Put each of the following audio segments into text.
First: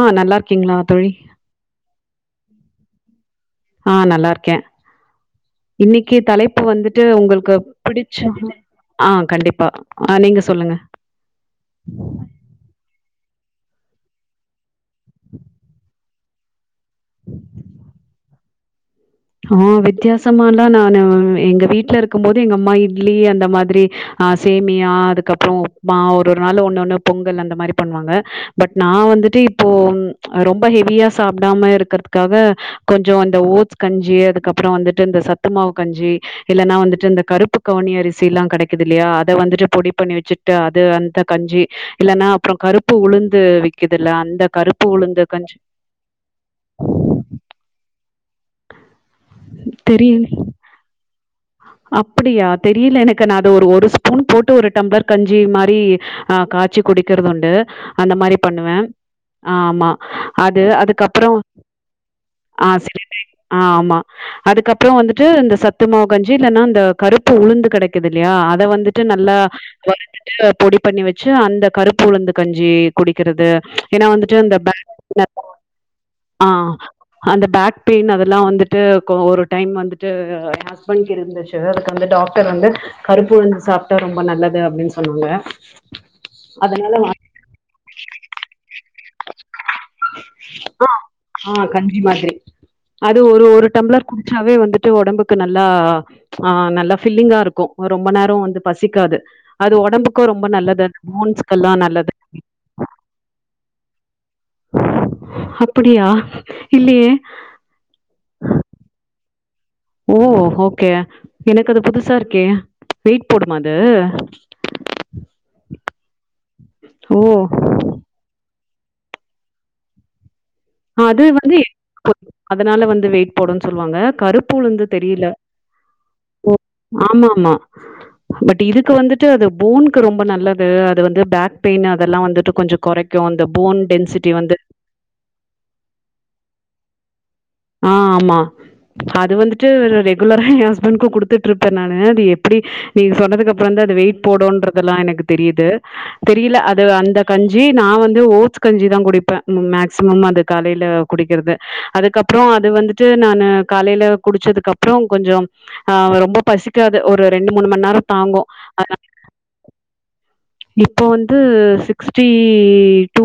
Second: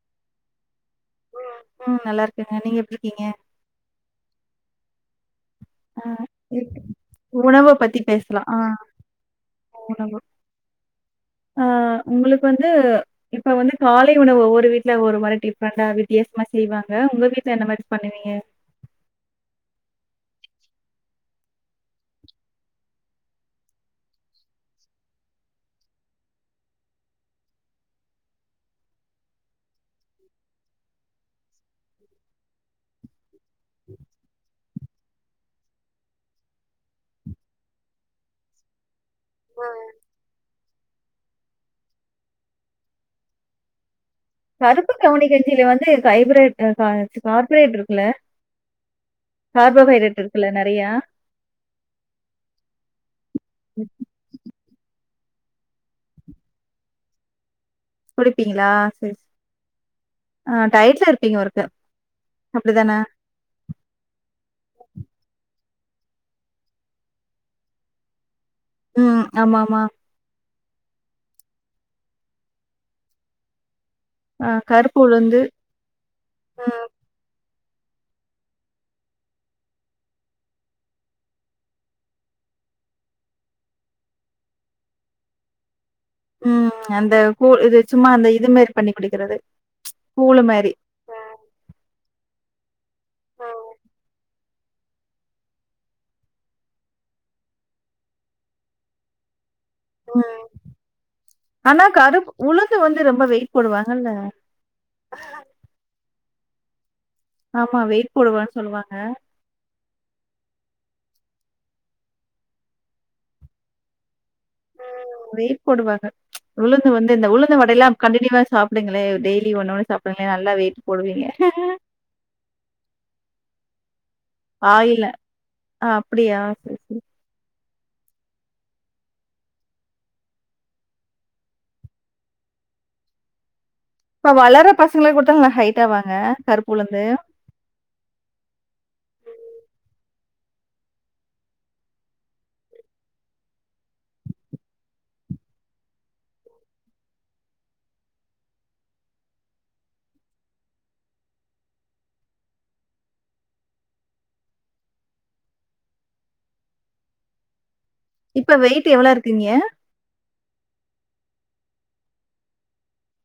ஆ நல்லா இருக்கிங்ளா தோழி ம் நல்லா இருக்கங்க நீங்க எப்டிருக்கீங்க ஆ நல்லா இருக்கே ஆ இன்னைக்கு தலைப்பு இருக்கு வந்துட்டு உங்களுக்கு உணவ பத்தி பிடிச்சா பேசலா ஆ ஆ கண்டிப்பா உணவு ஆ நீங்க சொல்லுங்க ஆ உங்களுக்கு வந்து இப்ப வந்து காலை உணவு ஒவ்வொரு வீட்ல ஒரு மாரி டிஃப்ரண்டா வித்தியாசமா செய்வாங்க உங்க வீட்ல என்ன மாரி பண்ணுவீங்க ஆ வித்தியாசமல்லா நானு எங்க வீட்ல இருக்கும்போது எங்க அம்மா இட்லி அந்த மாதிரி சேமியா அதுக்கப்பறோ உப்மா ஒரு ஒரு நாள் ஒன்னு ஒன்னு பொங்கல் அந்த மாரி பண்ணுவாங்க பட் நா வந் துட்டு இப்போ ரொம்ப ஹெவியா சாப்பிடாம இருக்கிறதுக்காக கொஞ்சோ அந்த ஓட்ஸ் கஞ்சி அதுக்கப்பறோ வந்துட்டு இந்த சத்துமாவு கஞ்சி இல்லனா வந்துட்டு இந்த கருப்பு கவுனி அரிசியெல்லா கெடைக்குது இல்லையா அத வந்துட்டு பொடி பண்ணி வெச்சுட்டு அது அந்த கஞ்சி இல்லனா அப்புறோ கருப்பு உளுந்து விக்கி கருப்பு கவுனி கஞ்சியில வந்து ஹைபிரேட் கா கார்பரேட் இருக்குல்ல கார்போஹைட்ரேட் இருக்கல்ல நெறயா அப்டியா தெரியல எனக்கு நா அத ஒரு ஒரு ஸ்பூன் போட்டு ஒரு டம்ளர் கஞ் சி மாரி ஆ காய்ச்சி குடிக்கிறது உண்டு அந்த மாரி பண்ணுவ குடிப்பீங்களா சரி ஆ ஆமா ஆ அது டயட்ல அதுக்கப்பறோ இருப்பீங்க ஒருக்க ஆ அப்டிதான [unintelligible] ஆ ஆமா அதுக்கப் அப்புறோ வந்துட்டு இந்த சத்துமாவு கஞ்சி இல்லனா இந்த கருப்பு உளுந்து கெடைக்குது இல்லயா அத வந்துட்டு ம் நல்லா ஆமா ஆமா வறுத்துட்டு பொடி பண்ணி வெச்சு அந்த கருப்பு உளுந்து கஞ்சி குடிக்கிறது ஏனா வந்துட்டு ஆ அந்த கருப்பு பேக் உளுந்து ஆ ம் அந்த பேக் பெய்ன் அதெல்லா வந்துட்டு ஒரு டைம் வந்துட்டு ஏ ஹஸ் பண்டுக்கு இருந்துச்சு அதுக்கு வந்து டாக்டர் வந்து கருப்பு உளுந்து சாப்ட்டா ரொம்ப நல்லது அப்டின்னு சொன்னாங்க ம் அதனால அந்த கூ இது சும்மா அந்த இது மாரி பண்ணி குடிக்கிறது கூழு மாரி ஆ ஆ கஞ்சி மாதிரி அது ஒரு ம் ஒரு டம்ளர் குடிச்சாவே வந்துட்டு ஒடம்புக்கு நல் நல்லா ஆ நல்லா ஃபில்லிங்கா இருக்கு ரொம்ப நேரோ வந்து பசிக்காது அது ஒடம்புக்கோ ம் ரொம்ப நல்லது போன்ஸ்கெல்லா ஆனா நல்லது கருப் உளுந்து வந்து ரொம்ப வெயிட் போடுவாங்கல்ல அப்டியா இல்லயே ஆமா வெயிட் போடுவன்னு சொல்லுவாங்க க்கே எனக்கு அது புதுசா இருக்கே வெயிட் போடுமா அது வெயிட் போடுவாங்க உளுந்து வந்து இந்த உளுந்து ஓ வடயெல்லா கண்டினியூவா சாப் டுங்களே டெய்லி ஒன்னு ஒன்னு சாப்டுங்ளே நல் அது வந்து [inaudible] அதனால வந்து வெயிட் போடுனு சொல்லுவாங்க கருப்பு உளுந்து ஆயில தெரியல ஆ அப்படியா? ஓ சரி, சரி. ஆமாமா பட் இதுக்கு வந்துட்டு அது போன்க்கு ரொம்ப நல்லது அது வந்து பேக் பெய்ன் அதெல்லா வந்துட்டு கொஞ்சோ கொறைக்கு இந்த போன் டென்சிட்டி இப்ப வந்து வளர்ற பசங்களுக்கு குடுத்தா நல்லா ஹைட் ஆவாங்க கருப்பு உளுந்து ஆ ஆமா அது வந்துட்டு ரெகுலரா எ ஹஸ்பண்ட்க்கு குடுத்துட்டு இருப்ப நானு அது எப்டி நீங்க சொன்னதுக்கு அப்புறந்தா அது வெயிட் போடோன்றததெல்லா எனக்கு தெரியுது தெரியல அது அந்த கஞ்சி நா வந்து ஓட்ஸ் கஞ் சிதா குடிப்ப மேக்சிமம் அது காலைல குடிக்கறது அதுக்க ப்றோ அது வந்துட்டு நானு காலைல குடிச்சதுக்கப்றோ கொஞ்சோ ஆ ரொம்ப பசிக்காது ஒரு ரெண்டு மூண் மண் நேரோ தாங்கு இப்ப வெயிட் எவ்ளோ இருக்கீங்க இப்ப வந்து சிக்ஸ்டி டூ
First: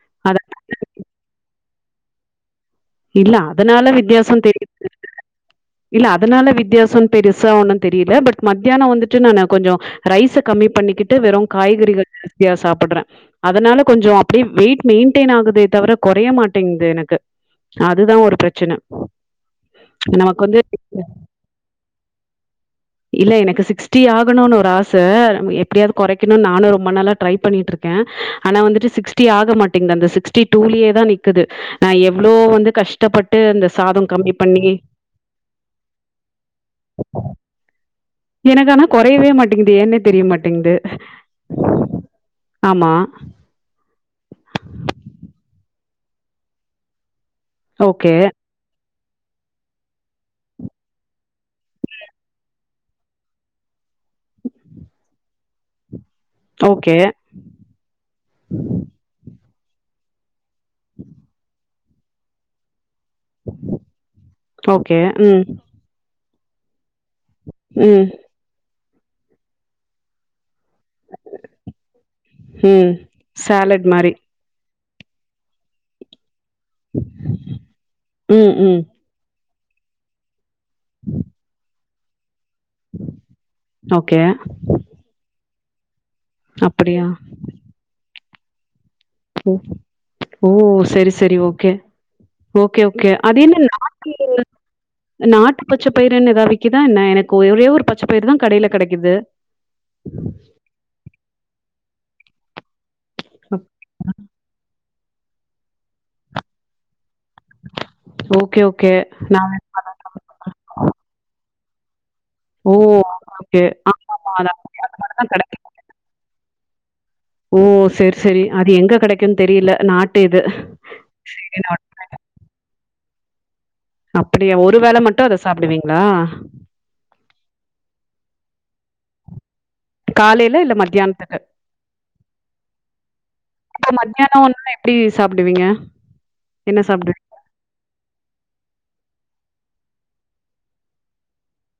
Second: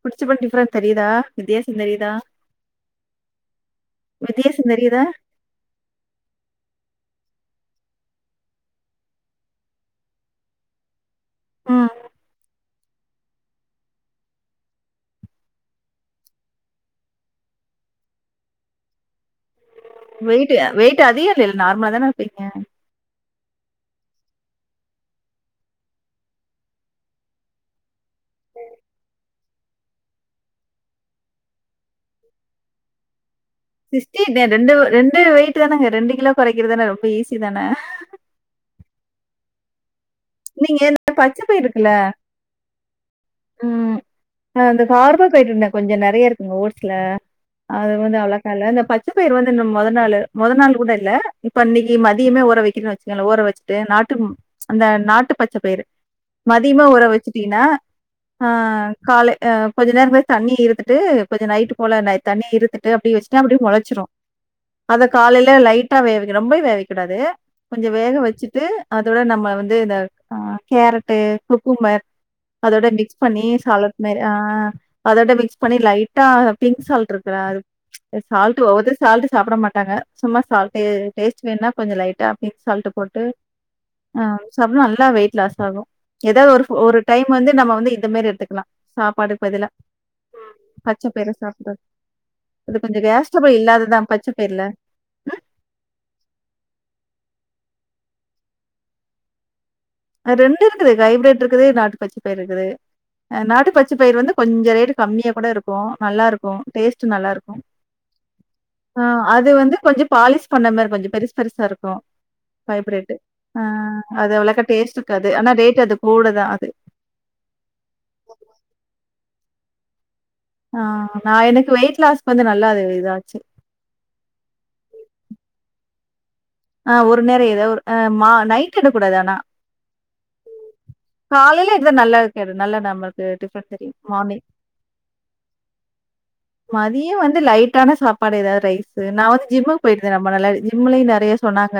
குடிச்சப்ப அத டிப்ரண்ட் தெரிதா வித்தியாசந் தெரிதா இல்ல அதனால வித்தியாச தெரி [inaudible] தெரியுதா? இல்ல அதனால வித்தியாசன்னு பெருசா ஒன்னு தெரியல பட் மத்தியானோ வந்துட்டு நானு கொஞ்சோ ரைஸ கம்மி பண்ணிக்கிட் வெறும் ம். காய்கறிகள் ஜாஸ்தியா சாப் படுறே அதனால கொஞ்சோ அப்டியே வெயிட் மெயின்டெயின் ஆகுதே தவர கொறைய மாட்டேங்குது எனக்கு அதுதா ஒரு பிரச்சன நமக்கு வெயிட்டு வந்து வெயிட்டு அதிக இல்லல்ல நார்மலா தான இருப்பீங்க இல்ல எனக்கு சிக்ஸ்ட்டி ஆகணும்னு ஒரு ஆச எப்டியாவது கொறைக்கணும்னு நானு ரொம்ப நாளா ட்ரை பண்ணிட்ருக்கே ஆனா வந்துட்டு சிக்ஸ்டி ஆ கமாட்டேங்து அந்த சிக்ஸ்டி டூலயே தா நிக்குது நா எவ்ளோ வந்து கஷ்டப்பட் சிக்ஸ்டி ரெண்டு ரெண்டு வெயிட் தானங்க ரெண்டு கிலோ கொறைக்கறதான ரொம்ப ஈஸிதா எனக்கு ஆனா கொறையவே மாட்டேங்குது ஏன்னே தெரியமாட்டேங்குது நீங்க இந்த பச்சை பயிறு இருக்குல்ல. ஆமா ஆ அந்த கார்போஹைட்ரேட் கொஞ்சோ நெறைய இருக்குங்க ஓட்ஸ்ல அது ஓகே வந்து அவ்ளோக்கால்ல இந்த பச் ச்சபயறு வந்து இந்த மொத நாளு மொத நாள் கூட இல்ல இப்ப இன்னக்கி மதியமே ஊற வைக்கன்னு வச்சிக்கோங்கலே ஊற வச்சிட்டு நா ட்டும் அந்த நாட் நாட்டு பச்ச பயறு மதியமே ஓகே ஊற வச்சிட்டீங்கன்னா ஆ காலே ஆ கொஞ்சோ நேரோ கழிச்சி தண்ணிய இருதுட்டு கொஞ்ச நைட்டு போல தண்ணி இருத்துட் டு அப்டியே வச்சிட்டா அப்டியே மொளச்சிரு ஓகே அத ம் காலேல லைட்டா வேக வைக்கனு ரொம்பயு வேக வக் கூடாது கொஞ்சோ ம் வேக வச்சிட்டு அதோட நம்ம வந்து இந்த அ கேரட்டு குகும்பர் அதோட ம் மிக்ஸ் பண்ணி சாலட் மாரி ஆ அதோட மிக்ஸ் பண்ணி லைட்டா பிங்க் சால்ட் இருக்குல அது ம் சால்ட் ம் ஒவ்வொருதரு சால்ட்டு சாப்ட மாட் மாட்டாங்க சும்மா சால்ட்டு டேஸ்ட்டு வேணுன்னா கொஞ்சோ லைட்டா சால்ட் போட்டு ஓகே ஆங் சம் மல் லாஸ் ஆகு ஏதாவ் ஒரு ஒரு அப்படியா டைம் வந்து நம்ம வந்து இந்த மாரி எடுத்துக்லா ஓ சாப்பாடுக்பதுலா ஓ! பச்ச சரி பயர சரி ஓகே சாப்றது அது ஓகே, கொஞ்ச ஓகே. அது கேஸ்டபிள் என்ன இல்லாததா நாட்டு பச்ச பயர்ல நாட்டு பச்சப் பயறுன்னு ஏதா விக்குதா என்ன எனக்கு ஒரே ஒரு பச்சைப்பயிரு தா கடையில கெடக்குது ரெண்டு இருக்குது ஹைப்ரேட்ருக்குது நாட்டு பச்ச பயிருக்குது அ நாட்டுப்பச்ச பயிர் வந்து கொஞ்ச ரேட்டு கம்மியா கூட இருக்கு நல்லாருக்கு டேஸ்ட் ஞ்ச நல்லாருக்கு ஓகே, ஓகே. அ நான் அது வந்து வேணா கொஞ்சொ பாலிஷ் பண்ண மாரி கொஞ்ச பெருஸ் பெருசாருக்கு ஓ! பைப்ரேட்டு ஆ ஓகே. ஆமாமா. அது அவ்ளக்கா அங்கேயும் அது டேஸ்ட் மட்டும் ருக்காது தான் ஆனா கெடைக்கும். ரேட் அது கூடதா அது ஓ சரி சரி அது எங்க கெடைக்குன் தெரியல நா ஆ நா எனக்கு வெயிட்லாஸ்க்கு வந்து நல்லா இதாச்சு அப்படியா ஒரு வேள மட்டு அத சாப்பிடுவீங்ளா ஆ ஒரு நேர ஏதாவ் நைட் எடுக்கூடாதானா காலையில இல்ல மத்தியானத்துக்கு? காலைல எடுதா நல்லாருக் நல்லா நம்மல்கு டிப்ரன்ட் தெரியு மார்னிங் சாப்புடுவீங்க மதிய வந்து லைட்டான சாப்பாடு ஏதாது ரைஸு நா வந்து ஜிம்முக்கு போயிருந்தே நம்ம நல்லா ஜிம்லயு நெறைய சொன்னாங்க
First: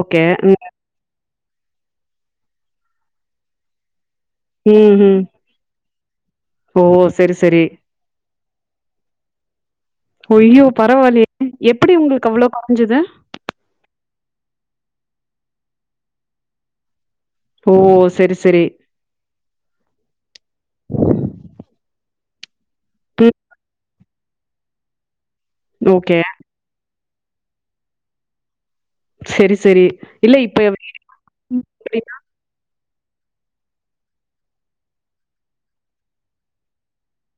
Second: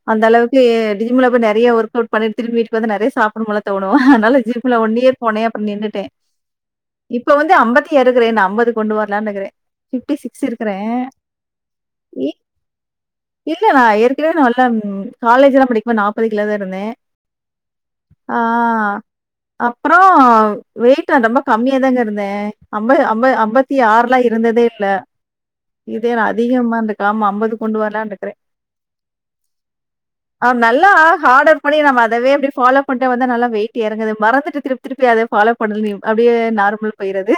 ஓகே. அந்தளவுக்கு ம். ஜிம்ல போய் நெறைய நெறைய ஒர்க்கவுட் பண்ணிட்டு திரும்ப வீட்டுக்கு வந்து நெறைய சாப்புடும்போல தோணு அதனால ஜிம்ல ஒன் ம்ஹ்ம். இயர் போனே அப்றோ நின்னுட்ட ஓ! இப்ப சரி, வந்து சரி. அம்பத்தி எறக்குறே இனி அம்பது கொண்டு வரலான்னுருக்குறே ஓய்யோ பரவாயில்லயே எப்படி உங்களுக்கு ஏ அவ்ளோ கொறஞ்சது இல்ல நா ஏற்கனவே நா காலேஜ் எல்லா படிக்கும்போது நாப்பது கிலோ தா இருந்தே ஓ! சரி, ஆ சரி. அப்பறோ வெயிட்டு ரொம்ப கம்மியா தாங்க இருந் த அம்ப அம்பது ம். அம்பத்தி ஆறெல்லா இருந்ததே இல்ல இதே ஓகே. நா அதிகமான்று ஆம அம்பது கொண்டு வரலான்ருக்குறே சரி, சரி. இல்ல இப்ப அம் நல்லா வீடு ஹார்டுஒர்க் ம். பண்ணி நம்ம அப்படின்னா அதவே அப்டி ஃபாலோ போிட்ட வந்தா நல்லா வெயிட் எறங்கது மறந்துட்டு திருப்பி திருப்பி அத ஃபாலோ பண்ணலு அப்படியே நார்மல் போய்றுது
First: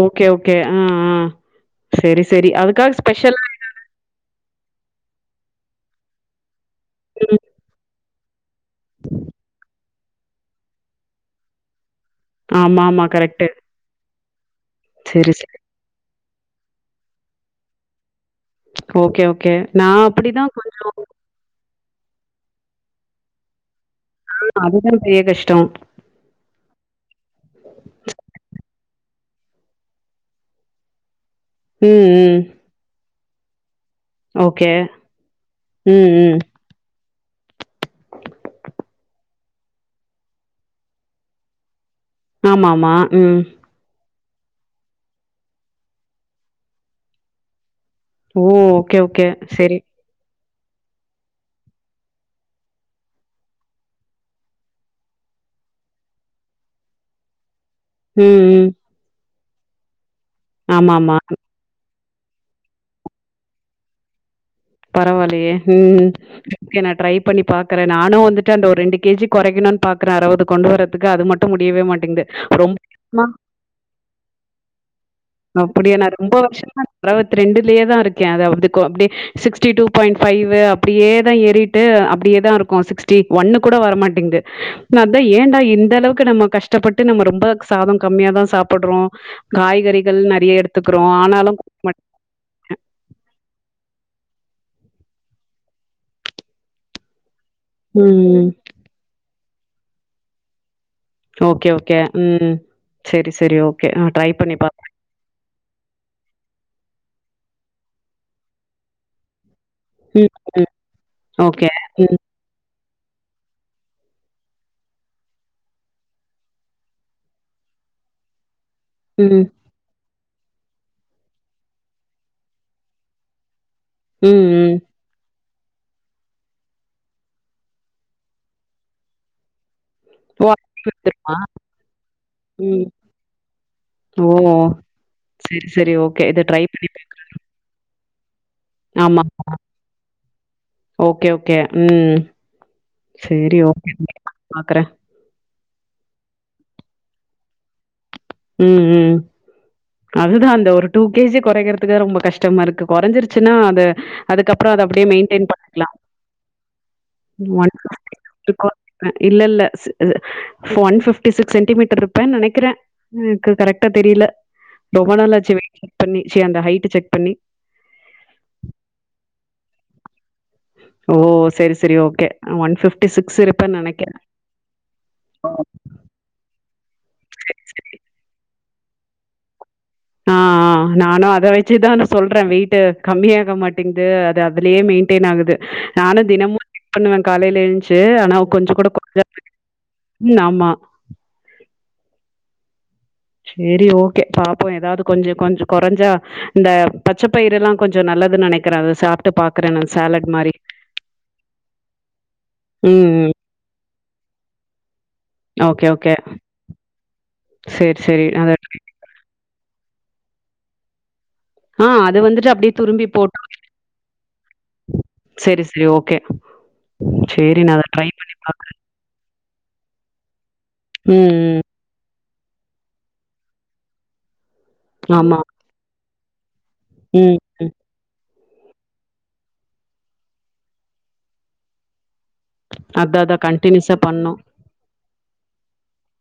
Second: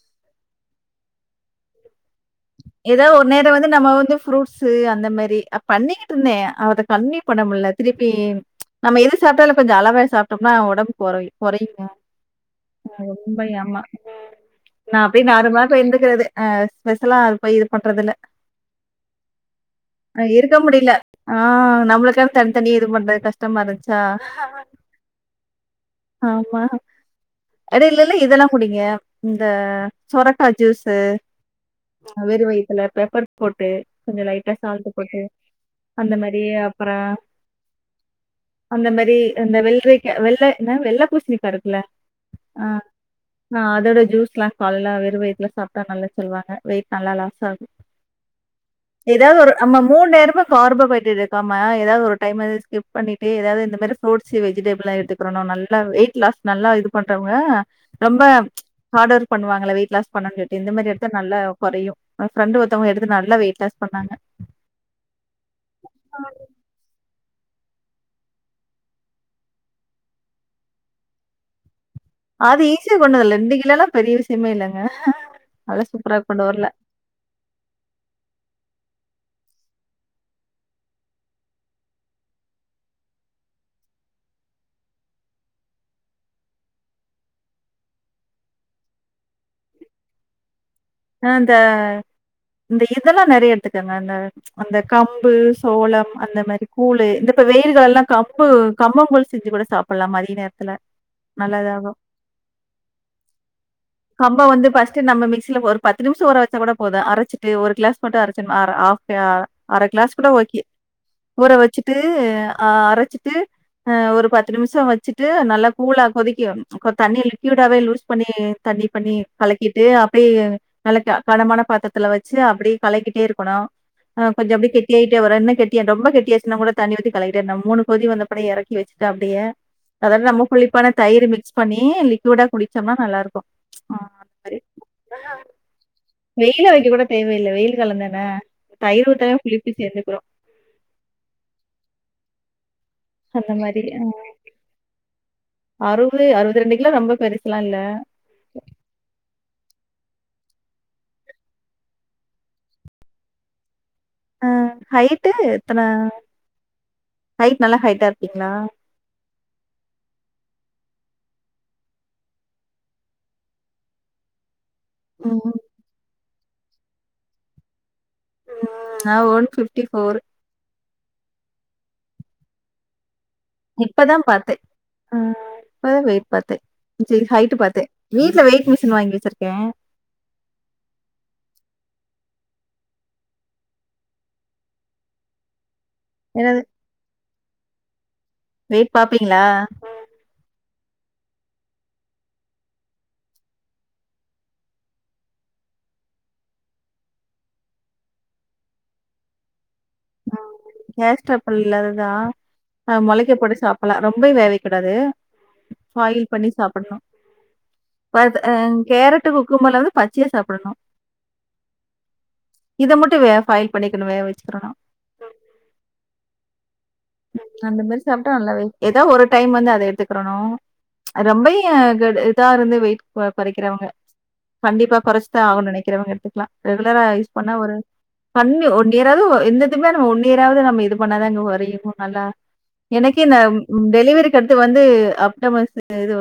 ஓகே ஓகே ஆ ஆ சரி, சரி. அதுக்காக ஏதாவ் ஒரு ஸ்பெஷலா நேரோ வந்து நம்ம வந்து ஃப்ரூட்ஸ் ஸு அந்த மாரி பண்ணிக்கிட்ருந்தே அத கண்டினியு ம். பண்ணமுடில திருப்பி நம்ம எது சாப்ட்டாலு கொஞ்சொ அளவா சாப்டோம்னா ஒடம்பு கொறையு கொறையுங்க ஆமா ஆமா கரெக்ட்டு நா அப்டியே சரி, சரி. நாருமாச இருந்துக்கறது அ ஸ்பெஷலா அது போய் இது பண்றதில்ல ஓகே, ஓகே. நான் அப்படிதான் இருக்க முடியல கொஞ்சம் ஆ நம்மளுக்கு தனி தனி இது பண்றது கஷ்டமாருந்ச்சு ஆ அதுதா பெரிய்ய கஷ்டோ ஆமா எடைலல்ல இதெல்லா குடிங் இந்த சொரக்கா ஜூஸ்ஸு ம், ம். வெறு வயித்துல பெப்பர் போட்டு கொஞ்ச லைட்டா ஓகே. சால்ட்டு போட்டு ம், அந்த ம். மாரி அப்புற அந்த மாரி அந்த வெள்ரிக்க வெள்ள என்ன வெள்ள பூசணிக்கா ருக்குல ஆ ஆமாமா. ம். ஆ அதோட ஜூஸ் லாம் காலலா வெறு வயதுல சாப்ட்டா நல்லது சொல்லுவாங்க வெயிட் நல்லா லாஸ் ஆகு ஓ! Okay, okay. ஏதாவொ ரு நம்ம சரி. மூண்ணேரமு கார்போஹைட்ரேட் எடுக்காம ஏதாவது ஒருடைம ஸ்க்ப் பண்ணிட்டு ஏதாவது இந்த மாரி ஃரூட்ஸ்ஸு வெஜிடபிள்லா எடுத்துக் நல்ல வெயிட் லாஸ் நல்லா இது பண்றவங்க ரொம்ப ம், ம். ஹார்ட் ஒர்க் பண்ணுவாங்கள வெயிட் லாஸ் பண்ணேட்ட இந்த மாரி எடுத்தா ஆமாமா. நல்லா கொறையு ஃப்ரெண்டு் ஒருத்தவங்க எடுத்து நல்லா வெயிட் லாஸ் பண்ணாங்க பரவால்லையே ம் மிக்க நா டிரை பண்ணி பாக்கறே நானு வந்துட்டு அந்த ஒரு ரெண்டு கேஜி கொறைக்கணுன்னு பாக்குற அறுவது கொண்டு வரதுக்கு அது மட்டு முடியவே மாட் அது ஈஸியா கொண்டுவந்த ரெண்டு கிலோலா பெரிய விஷ்யமே இல்லங்க அதெல்லாம் அப்படியா நா சூப்பரா ரொம்ப கொண்டு வரல. வருஷ்ஷமா அறுவத்தி ரெண்டுலயே தா ருக்கே அது வந்து கொ அப்டியே சிக்ஸ்டி டூ பாயிண்ட் ஃபைவு அப்படியே தா ஏறிட்டு அப்டியே தா ருக்கு சிக்ஸ்டி ஒன்னு கூட வரமாட்டேங்குது அத்தான் ஏண்டா இந்த அளவுக்கு நம்ம கஷ்டப்பட்டு நம்ம ரொம்ப சாதம் கம்மியாதான் சாப்டுறோம் காய்கறிகள் நறைய எடுத்து ஆ இந்த இந்த இதெல்லா நறைய எடுத்துக்கங்க இந்த அந்த கம்பு சோளம் அந்த மாதிரி கூழ் இந்த இப்ப வெயில்காலம் எல்லாம் கம்பு ம். கம்பங்கூழ் செஞ்சு கூட சாப்டலா மதிய நேரத்துல ஓகே, நல்லதாகும் ஓகே. ம். சரி, சரி. ஓகே. நான் ட்ரை கம்ப பண்ணி வந்து பாக்குறேன். ஃபர்ஸ்ட் நம்ம மிக்சில பொ பத்து நிமிஷம் ஊற வச்சா கூட போதும் அரைச்சிட்டு ஒரு கிளாஸ் மட்டும் அரைச்சும் ஆஃப அரை கிளாஸ் கூட ம். ஓகே ஊற ஓகே. வச்சிட்டு ம், அ அரைச்சிட்டு ஆ ஒரு பத்து நிமிஷம் வச்சுட்டு நல்லா கூலா கொதிக்கிறனு தண்ணி லிக்விடாவே லூஸ் பண்ணி தண்ணி பண்ணி ம், கலக்கிட்டு அப்படியே நல்ல கனமான பாத்திரத்துல வச்சு அப்படி கலக்கிட்டே இருக்கணும் ம், கொஞ்சம் அப்படி ம். கெட்டியாகிட்டே வரும் இன்னும் க ரொம்ப கெட்டியாச்சுன்னா கூட தண்ணி ஊத்தி கலக்கிட்டே இருந்து மூணு கொதி வந்த பிறகு இறக்கி வச்சுட்டு அப்படியே அதுலலா ரொம்ப ஓ! அதுலயே புளிப்பான தயிர் வந்துருமா? மிக்ஸ் பண்ணி லிக்விடா ம். குடிச்சோம்னா நல்லா இருக்கும் ஓ! சரி சரி ஓகே. இத ட்ரை வெயில்ல வைக்க பண்ணி கூட பார்க்குறேன். தேவையில்ல வெயில் காலந்தானே தயிர் ஆமா. ஊத்தலனா குளிப்பி சேர்ந்துக்கிறோ ஓகே, ஓகே. ம். சரி ஓகே பாக்குறே அறுவது அறுவத்திரெண்டு கிலோ ரொம்ப பெருசுலா இல்ல ம் ம் அதுதான் அந்த ஒரு டூ கேஜி குறைக்கிறதுக்கு ரொம்ப கஷ்டமா இருக்கு குறைஞ்சிருச்சுன்னா அது அதுக்கப்புறம் அது அப்படியே ஹைட்டு மெயின்டெய்ன் எத்தன? பண்ணிக்கலா ஹைட் நல்லா ஹைட்டா இருப்பீங்களா? இல்ல இல்ல ஒன் பிஃப்டி சிக்ஸ் சென்டிமீட்டர் இருப்பேன்னு நினைக்கிறே எனக்கு கரெக்டா தெரியல ரொம்ப ம். நாளாச்சு வெயிட் செக் பண்ணி சி ஆன்ட் ஹைட்டு செக் பண்ணி நான் ஒன் ஃபிஃப்டி ஃபோர் ஓ சரி சரி ஓகே ஒன் ஃபிஃப்டி சிக்ஸ் இப்பதான் பார்த்தே ஆ இப்ப தான் வெயிட் பார்த்தேன் சரி ஹைட் பா்த்தேன் வீடல வெயிட் மெஷின் வாங்கி வெச்சிருக்கே ஆ, ஆ நானு அத வெச்சுதா நா சொல்ற வெயிட் கம்மியாக மாட்டேங்குது அது அதுலேயே மெயின்டென் ஆகுது நானு தினமு என்னது செக் பண்ணுவே காலைல எழுந்ச்சு நா கொஞ்ச கூட வெயிட் பாப்பீங்களா? [inaudible] ம் ஆமா சேரி ஓகே பாப்போ எதாவது கொஞ்ச கொஞ்ச கொறஞ்சா இந்த பச்ச பயிரெல்லா கொஞ்ச நல் துன் நெனைக்கிற அத சாப்ட்டு பாக்குற நான் சாலட் ஆ மாரி. கேஸ் ட்ரபிள் இல்லதுதா அ ம். மொளைக்க போட்டு சாப் பலா ரொம்ப வேக வைக் கூடாது ஓகே, ஓகே. பாயில் பண்ணி சாப்படலா சரி, அ சரி. அது அத கேரட்டுக்கு ம்மல வந்து பச்சையா சாப்பிடணு ஆ அது வந்துட்டு அப்டியே துரும்பி வே போட் ஃபாயில் பண்ணிக்கணும் வேக வச்சுக்கிறணும் செரி செரி ஓகே சரி நான் அந்த அத மாரி ட்ரை சாப்ட்டா பண்ணி நல்லா பாக்குறேன். வெய்ட் எதா ஒரு டைம் வந்து அத எடுத்துக்கிறணு ம், ரொம்ப ம். இதா இருந்து வெயிட் கொறைக்கிறவங்க கண்டிப்பா ஆமா கொறைச்சுதா ஆகணுன் நெனைக்கிறவங்க எடுத்துக்கலா ரெகுலரா யூஸ் ம் பண்ண ம் ஒரு பண்ணி ஒன் இயராவது எந்த இதுமே நம்ம ஒன் இயராவது நம்ம இது பண்ணாதாங்க கொறையு நல்லா அதா எனக்கே அதா இந்த கண்டினியூஸா பண்ணு டெலிவரிக்கடுத்து வந்து அப்டமண் இது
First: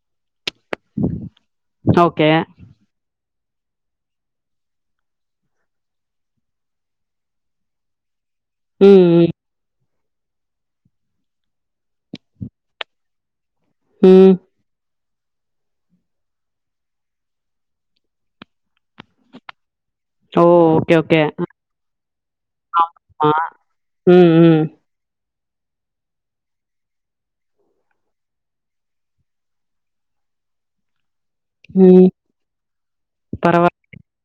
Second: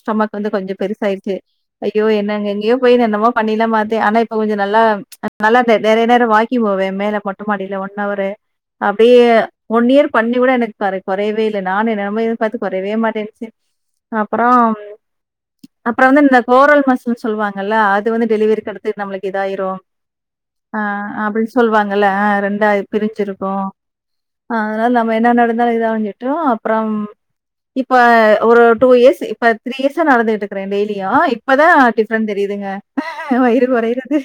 ஸ்டொமக் வந்து கொஞ்ச பெருசாயிருச்சு ஐயோ ஓகே. என்னங்க எங்கெங்கயோ போய் என்னமோ பண்ணில்லா பாத்தே ஆனா இப்ப கொஞ்ச நல்லா நல்லா நெறைய நேர வாக்கிங் போவே மேல மொட்ட மாடில ஒன் அவரு ம் அப்டியே ம் ஒன் இயர் பண்ணி கூட எனக்கு க கொறையவே இல்லை நானு என்னென்னமோ இது பாத்து கொறையவே மாட்டேன்ச்சு ம். அப்பறம் அப்பற வந்து அந்த கோரல் மசல்னு சொல்லுவாங்கல்ல அது வந்து டெலிவரிக்கடுத்து நம்மளுக்கு இதாயிரு ஓ! ஆ ஓகே ஓகே. அப்டின் சொல்வாங்கல்ல ரெண்டா ஆமா. பிரிஞ்சிருக்கு ம் ம் என்ன நடந்தாலு இத அவங்கிட்டு அப்றம் இப்ப ஒரு டூ இயர்ஸ் இப்ப த்ரீ இயர்ஸா நடந்துகிட்ருக்குறே டெய்லியு இப் பதா ம். டிஃப்ரன்ட் தெரியுதுங்க வயிறு பரவால்ல. கொறயறது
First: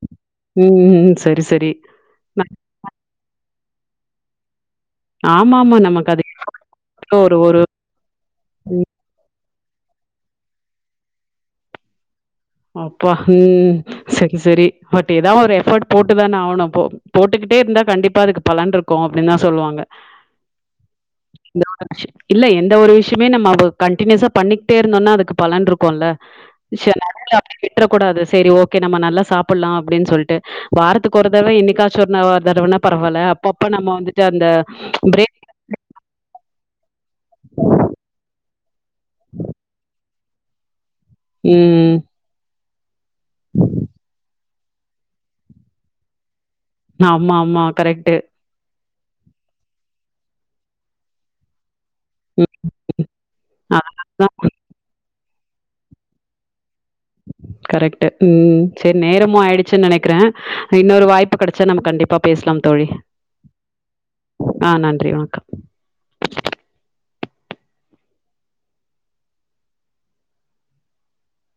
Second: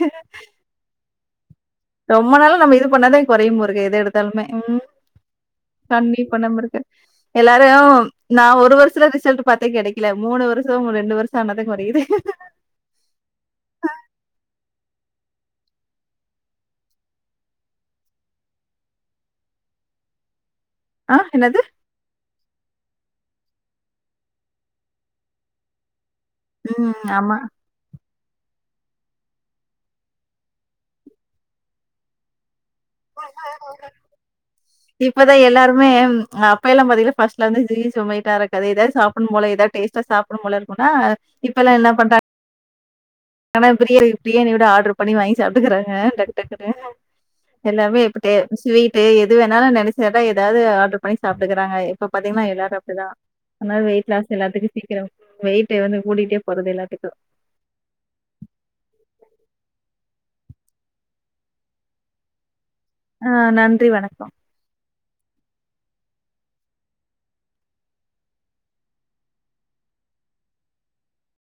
ம் ம் ம். சரி சரி. ரொம்ப ந நாளா நம்ம இது பண்ணாதா கொறையும் போல்ருக்கு எது எடுத்தாலுமே ம் ஆமாமா நமக்கு அது கண்டிப்பா எஃபோர்ட் நம்மருக்கு ஒரு ஒரு எல்லாரு நா ஒரு ம் வருஷத்துல ரிசல்ட் பாத்தே கெடைக்கல மூணு வருஷ ரெண்டு வருஷ ஆனாதா கொறயுது அப்பா! ம் சரி சரி. பட் ஏதா ஒரு எஃபர்ட் போட்டுதானே ஆவணு போ போட்டுக்கிட்டே இருந்தா கண்டிப்பா அதுக்கு பலன்ருக்கு அப்டின்தா சொல்லுவாங்க ஆ என்னது இல்ல எந்த ஒரு விஷ யத்தைமே நம்ம வ கண்ட்டினியூஸா பண்ணிகிட்டே இருந்தோன்னா அதுக்கு பலன் இருக்குல்ல ம் ஆமா விட்றக்கூடாது சேரி ஓகே நம்ம நல்லா சாப்பட்லா அப்படின் சொல்ட்டு வாரத்துக்கு ஒரு தடவ என்னைக்காச்சு ஒரு நா ஒரு தடவன்னா பரவால்ல அப்பப்ப நம்ம வந்துட்டு அந்த ப்ரே இப்ப எல்லாம் பாத்தீங்னா ஃபர்ஸ்ட்லேர்ந்து சுகி சோமேட்டா எனக் அதேதா சாப்பட்னு போல எதா டேஸ்டா சாப்பட்னு போல இருக்கு ஆ இப்பல்லா என்ன ம் பண்றா ஆனா பிரியா பிரியாணி விட ஆட்ரு பண்ணி வாங்கி சாப்ட்டுக்குறாங்க ட ஆமா ஆமா எல்லாமே கரெக்ட்டு. இப்படே ஸ்வீட்டு எது வேணாலு நெனச்சினட்டா ஏதாது ஆட்ரு பண்ணி சாப்ட்டுக்குறாங்க இ இப்ப பாத்தீங்னா ம் எல்லாரு அப்டிதா அனால வெயிட் அதனாலதா லாஸ் எல்லாத்துக்கு சீக்கிரொ வெய்ட்டு வந்து கூடிட்டே போறது எல்லாத் கரெக்ட்டு ம் சேர் நேரமு ஆயிடுச்சுன் நெனக்கிற இன்னொரு வாய்ப்பு கெடச்சா நம்ம கண்டிப்பா பேஸ்லாம் தோழி ஆ நன்றி வணக்கம் ஆ நன்றி வண